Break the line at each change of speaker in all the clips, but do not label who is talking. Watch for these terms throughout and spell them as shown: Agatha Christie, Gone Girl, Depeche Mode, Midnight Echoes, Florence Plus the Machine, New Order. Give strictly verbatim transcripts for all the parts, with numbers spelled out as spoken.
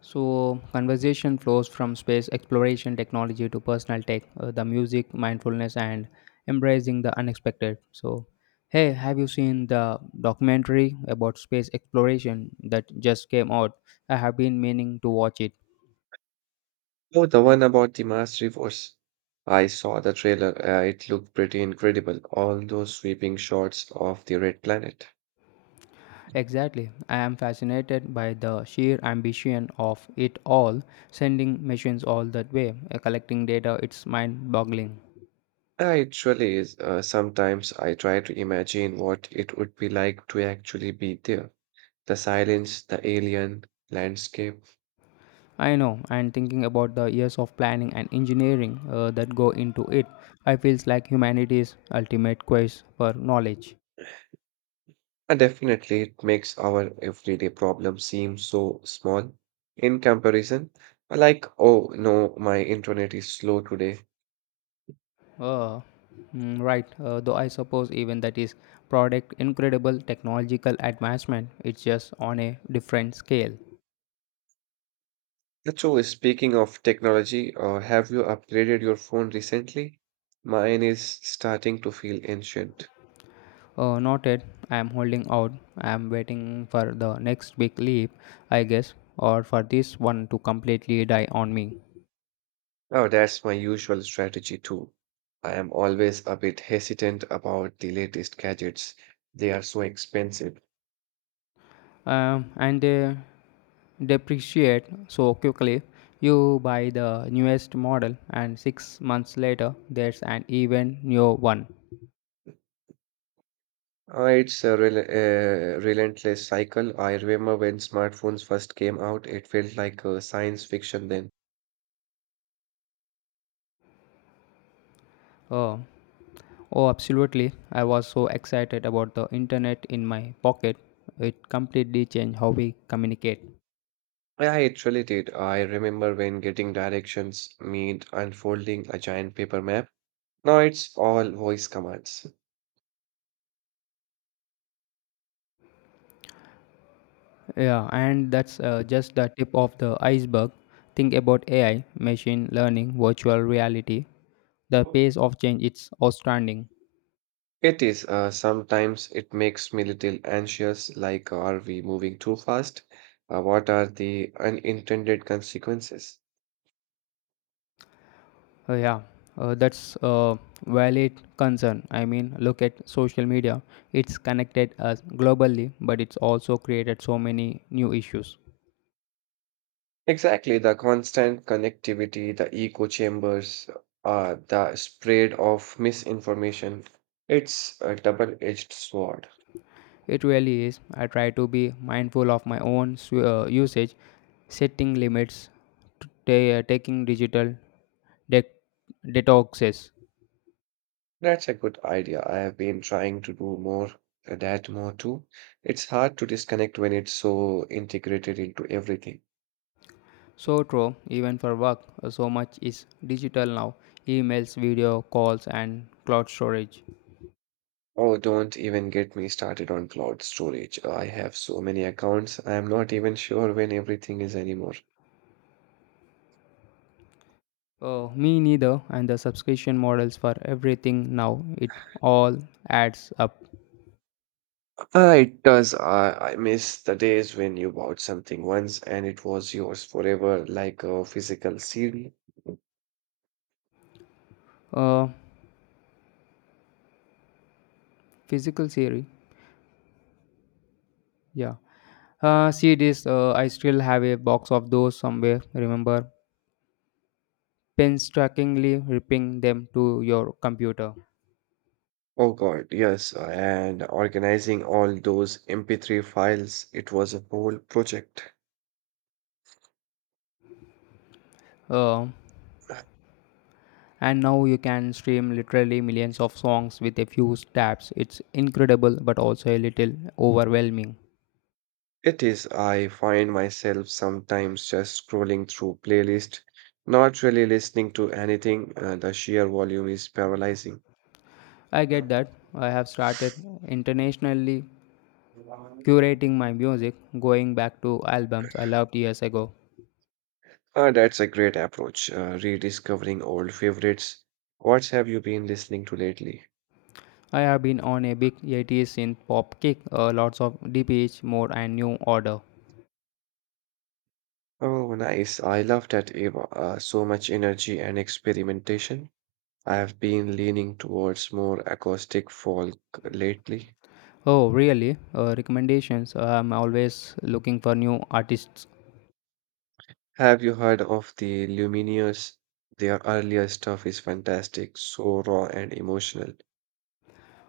So, conversation flows from space exploration technology to personal tech, uh, the music, mindfulness, and embracing the unexpected. So, hey, have you seen the documentary about space exploration that just came out? I have been meaning to watch it.
Oh, the one about the Mars reverse. I saw the trailer. Uh, it looked pretty incredible. All those sweeping shots of the red planet.
Exactly. I am fascinated by the sheer ambition of it all, sending machines all that way, uh, collecting data, it's mind boggling.
Uh, It really is. Uh, sometimes I try to imagine what it would be like to actually be there. The silence, the alien landscape.
I know, and thinking about the years of planning and engineering uh, that go into it, I feels like humanity's ultimate quest for knowledge.
And definitely, it makes our everyday problem seem so small in comparison. Like, oh no, my internet is slow today.
Uh, mm, right, uh, though I suppose even that is product incredible technological advancement. It's just on a different scale.
So, speaking of technology, uh, have you upgraded your phone recently? Mine is starting to feel ancient.
Uh, noted. I am holding out. I am waiting for the next big leap, I guess, or for this one to completely die on me.
Oh, that's my usual strategy too. I am always a bit hesitant about the latest gadgets. They are so expensive.
Um, and uh, depreciate so quickly. You buy the newest model, and six months later, there's an even newer one.
Uh, it's a rel uh, relentless cycle. I remember when smartphones first came out, it felt like uh, science fiction then.
Oh, oh, absolutely. I was so excited about the internet in my pocket. It completely changed how we communicate.
Yeah, it really did. I remember when getting directions meant unfolding a giant paper map. Now it's all voice commands.
Yeah, and that's uh, just the tip of the iceberg. Think about A I, machine learning, virtual reality. The pace of change is outstanding.
It is. Uh, sometimes it makes me little anxious, like are we moving too fast? Uh, what are the unintended consequences?
Uh, yeah, uh, that's a valid concern. I mean, look at social media. It's connected us globally, but it's also created so many new issues.
Exactly, the constant connectivity, the echo chambers, uh, the spread of misinformation. It's a double-edged sword.
It really is. I try to be mindful of my own su- uh, usage, setting limits, t- ta- taking digital de- detoxes.
That's a good idea. I have been trying to do more, uh, that more too. It's hard to disconnect when it's so integrated into everything.
So true, even for work, uh, so much is digital now emails, video calls, and cloud storage.
Oh, don't even get me started on cloud storage. I have so many accounts. I am not even sure when everything is anymore.
Oh, me neither. And the subscription models for everything now, it all adds up.
Ah, it does. I, I miss the days when you bought something once and it was yours forever, like a physical C D.
Uh, Physical theory, yeah. Uh, see this, uh, I still have a box of those somewhere, remember? Painstakingly ripping them to your computer.
Oh God, yes. And organizing all those M P three files, it was a whole project.
Uh, and now you can stream literally millions of songs with a few taps. It's incredible, but also a little overwhelming.
It is, I find myself sometimes just scrolling through playlist, not really listening to anything. Uh, the sheer volume is paralyzing.
I get that. I have started internationally curating my music, going back to albums I loved years ago.
Uh, that's a great approach, uh, rediscovering old favorites. What have you been listening to lately?
I have been on a big eighties synth pop kick, uh, lots of D P H, Mode, and New Order.
Oh, nice. I love that, Eva. Uh, so much energy and experimentation. I have been leaning towards more acoustic folk lately.
Oh, really? Uh, recommendations? I'm always looking for new artists.
Have you heard of the Lumineers? Their earlier stuff is fantastic, so raw and emotional.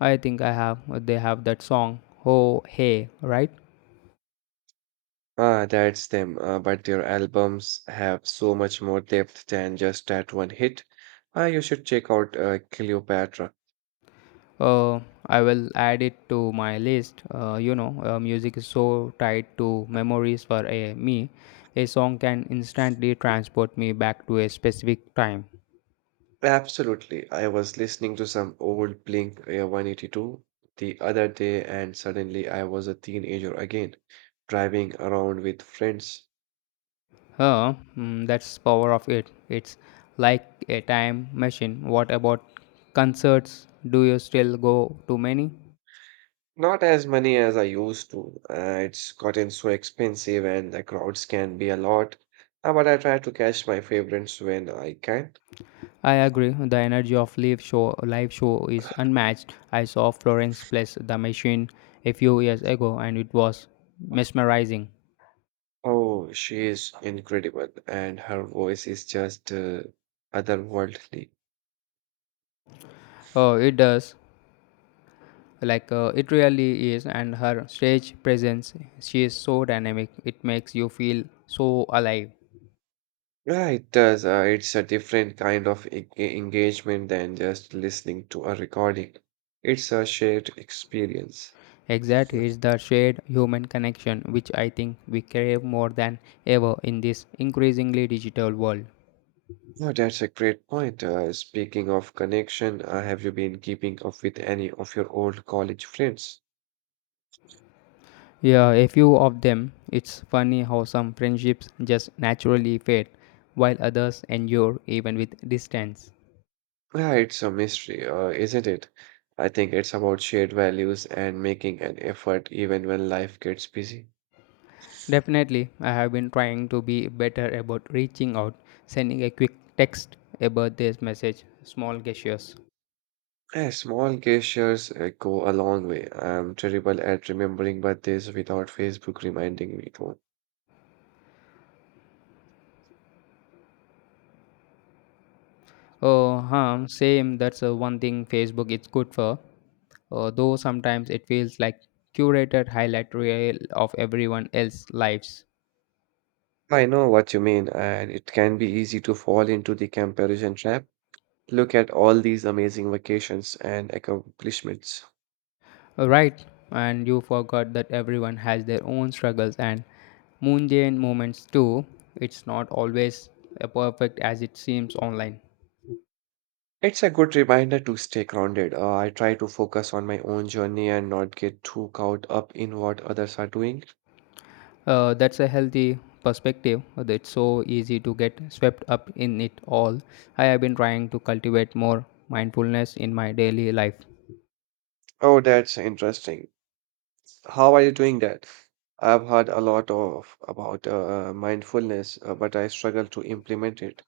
I think I have. They have that song. Oh, hey, right?
Ah, that's them, uh, but their albums have so much more depth than just that one hit. Ah, you should check out uh, Cleopatra.
Uh, I will add it to my list. Uh, you know, uh, music is so tied to memories for a, me. A song can instantly transport me back to a specific time.
Absolutely. I was listening to some old Blink uh, one eighty-two the other day, and suddenly I was a teenager again, driving around with friends.
Huh, mm, that's power of it. It's like a time machine. What about concerts? Do you still go to many?
Not as many as I used to. Uh, it's gotten so expensive and the crowds can be a lot. Uh, but I try to catch my favorites when I can.
I agree. The energy of live show live show is unmatched. I saw Florence Plus the Machine a few years ago, and it was mesmerizing.
Oh, she is incredible, and her voice is just uh, otherworldly.
Oh, it does. Like, uh, it really is, and her stage presence, she is so dynamic. It makes you feel so alive.
Yeah, it does. Uh, it's a different kind of e- e- engagement than just listening to a recording. It's a shared experience.
Exactly, it's the shared human connection which I think we crave more than ever in this increasingly digital world.
Oh, that's a great point. Uh, speaking of connection, uh, have you been keeping up with any of your old college friends?
Yeah, a few of them, it's funny how some friendships just naturally fade, while others endure even with distance.
Yeah, it's a mystery, uh, isn't it? I think it's about shared values and making an effort even when life gets busy.
Definitely, I have been trying to be better about reaching out, sending a quick text, a birthday message, small gestures.
Yeah, small gestures uh, go a long way. I'm terrible at remembering birthdays without Facebook reminding me though.
Oh, huh, same. That's uh, one thing Facebook is good for. Uh, though sometimes it feels like curated highlight reel of everyone else's lives.
I know what you mean, and it can be easy to fall into the comparison trap. Look at all these amazing vacations and accomplishments.
Right, and you forgot that everyone has their own struggles and mundane moments too. It's not always uh, perfect as it seems online.
It's a good reminder to stay grounded. Uh, I try to focus on my own journey and not get too caught up in what others are doing.
Uh, that's a healthy perspective. but It's so easy to get swept up in it all. I have been trying to cultivate more mindfulness in my daily life.
Oh, that's interesting. How are you doing that? I've heard a lot of about uh, mindfulness, uh, but I struggle to implement it.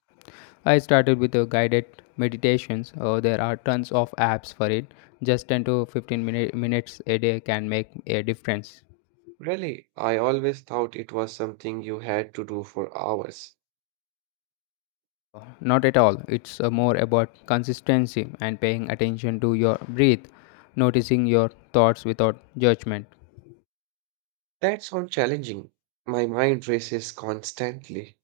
I started with uh, guided meditations. Uh, there are tons of apps for it. Just ten to fifteen minute, minutes a day can make a difference.
Really, I always thought it was something you had to do for hours.
Not at all. It's uh, more about consistency and paying attention to your breath, noticing your thoughts without judgment.
That sounds challenging. My mind races constantly.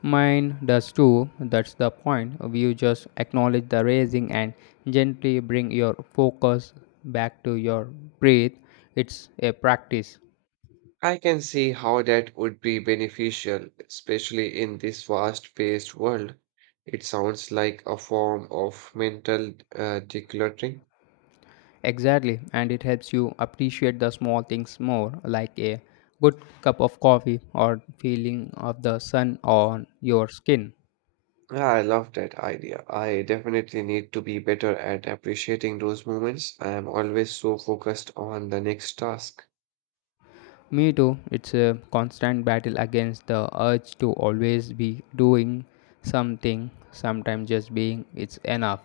Mine does too, that's the point. You just acknowledge the raising and gently bring your focus back to your breath. It's a practice.
I can see how that would be beneficial, especially in this fast-paced world. It sounds like a form of mental uh, decluttering.
Exactly, and it helps you appreciate the small things more, like a good cup of coffee or feeling of the sun on your skin.
Ah, I love that idea. I definitely need to be better at appreciating those moments. I am always so focused on the next task.
Me too, it's a constant battle against the urge to always be doing something, sometimes just being it's enough.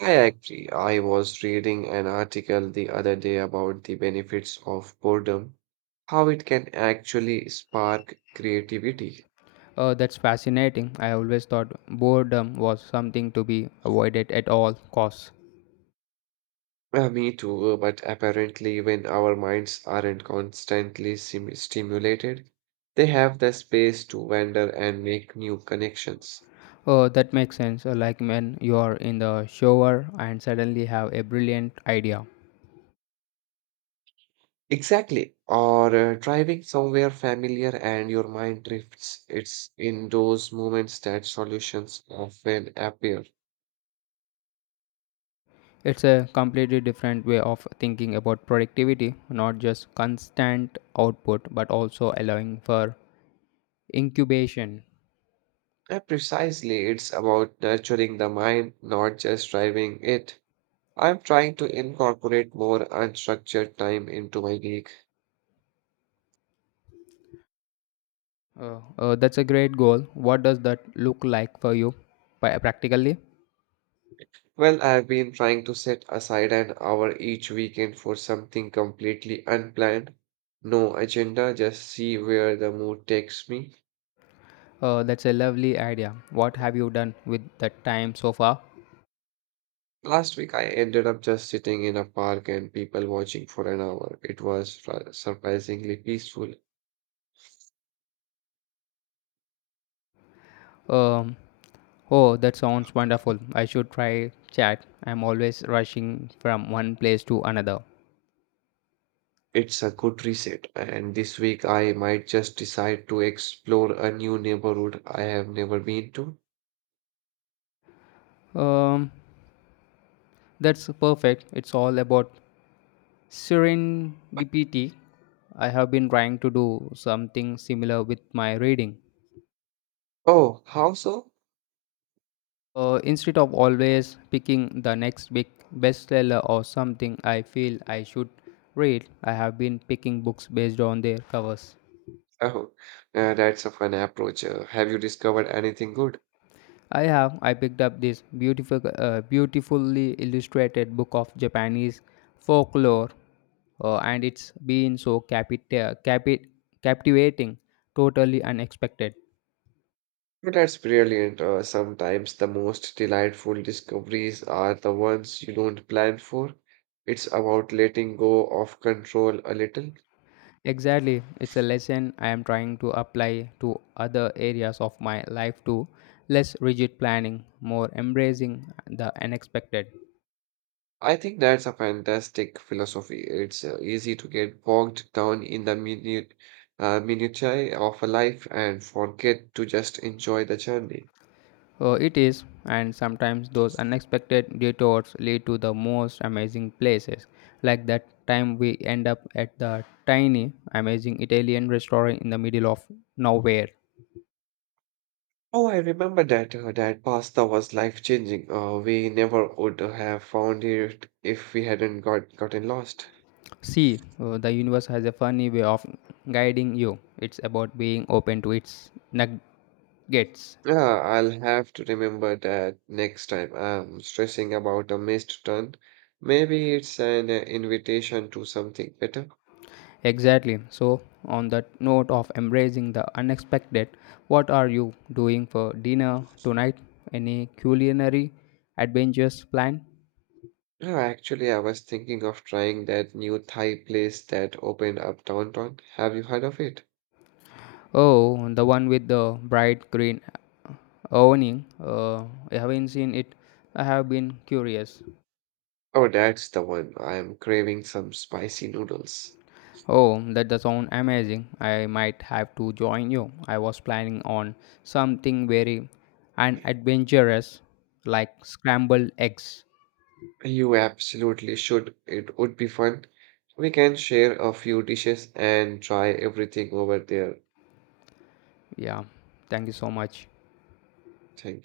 I agree. I was reading an article the other day about the benefits of boredom, how it can actually spark creativity.
Uh, that's fascinating. I always thought boredom was something to be avoided at all costs.
Uh, me too, uh, but apparently, when our minds aren't constantly sim- stimulated, they have the space to wander and make new connections.
Oh, that makes sense. Uh, Like when you are in the shower and suddenly have a brilliant idea.
Exactly. Or uh, driving somewhere familiar and your mind drifts. It's in those moments that solutions often appear.
It's a completely different way of thinking about productivity, not just constant output, but also allowing for incubation.
Uh, precisely, it's about nurturing the mind, not just driving it. I'm trying to incorporate more unstructured time into my week.
Uh, uh, that's a great goal. What does that look like for you pa- practically?
Well, I've been trying to set aside an hour each weekend for something completely unplanned. No agenda, just see where the mood takes me.
Uh, that's a lovely idea. What have you done with that time so far?
Last week, I ended up just sitting in a park and people watching for an hour. It was fr- surprisingly peaceful.
Um, oh, that sounds wonderful. I should try chat. I'm always rushing from one place to another.
It's a good reset, and this week I might just decide to explore a new neighborhood I have never been to.
Um, that's perfect. It's all about serendipity. I have been trying to do something similar with my reading.
Oh, how so?
Uh, instead of always picking the next big bestseller or something I feel I should read, I have been picking books based on their covers.
Oh, uh, that's a fun approach. Uh, have you discovered anything good?
i have I picked up this beautiful uh, beautifully illustrated book of japanese folklore. Uh, and it's been so capita- capi- captivating. Totally unexpected.
But that's brilliant. Uh, sometimes the most delightful discoveries are the ones you don't plan for. It's about letting go of control a little.
Exactly. It's a lesson I am trying to apply to other areas of my life too. Less rigid planning, more embracing the unexpected.
I think that's a fantastic philosophy. It's uh, easy to get bogged down in the minute, uh, minutiae of a life and forget to just enjoy the journey.
Oh, it is, and sometimes those unexpected detours lead to the most amazing places. Like that time we end up at the tiny, amazing Italian restaurant in the middle of nowhere.
Oh, I remember that uh, that pasta was life-changing. Uh, we never would have found it if we hadn't got gotten lost.
See, uh, the universe has a funny way of guiding you. It's about being open to its nuggets.
Yeah, I'll have to remember that next time I'm stressing about a missed turn. Maybe it's an uh, invitation to something better.
Exactly. So, on that note of embracing the unexpected, what are you doing for dinner tonight? Any culinary adventures planned?
No, actually, I was thinking of trying that new Thai place that opened up downtown. Have you heard of it?
Oh, the one with the bright green awning. Uh, I haven't seen it. I have been curious.
Oh, that's the one. I am craving some spicy noodles.
Oh, that does sound amazing. I might have to join you. I was planning on something very unadventurous, like scrambled eggs.
You absolutely should. It would be fun. We can share a few dishes and try everything over there.
Yeah, thank you so much.
Thank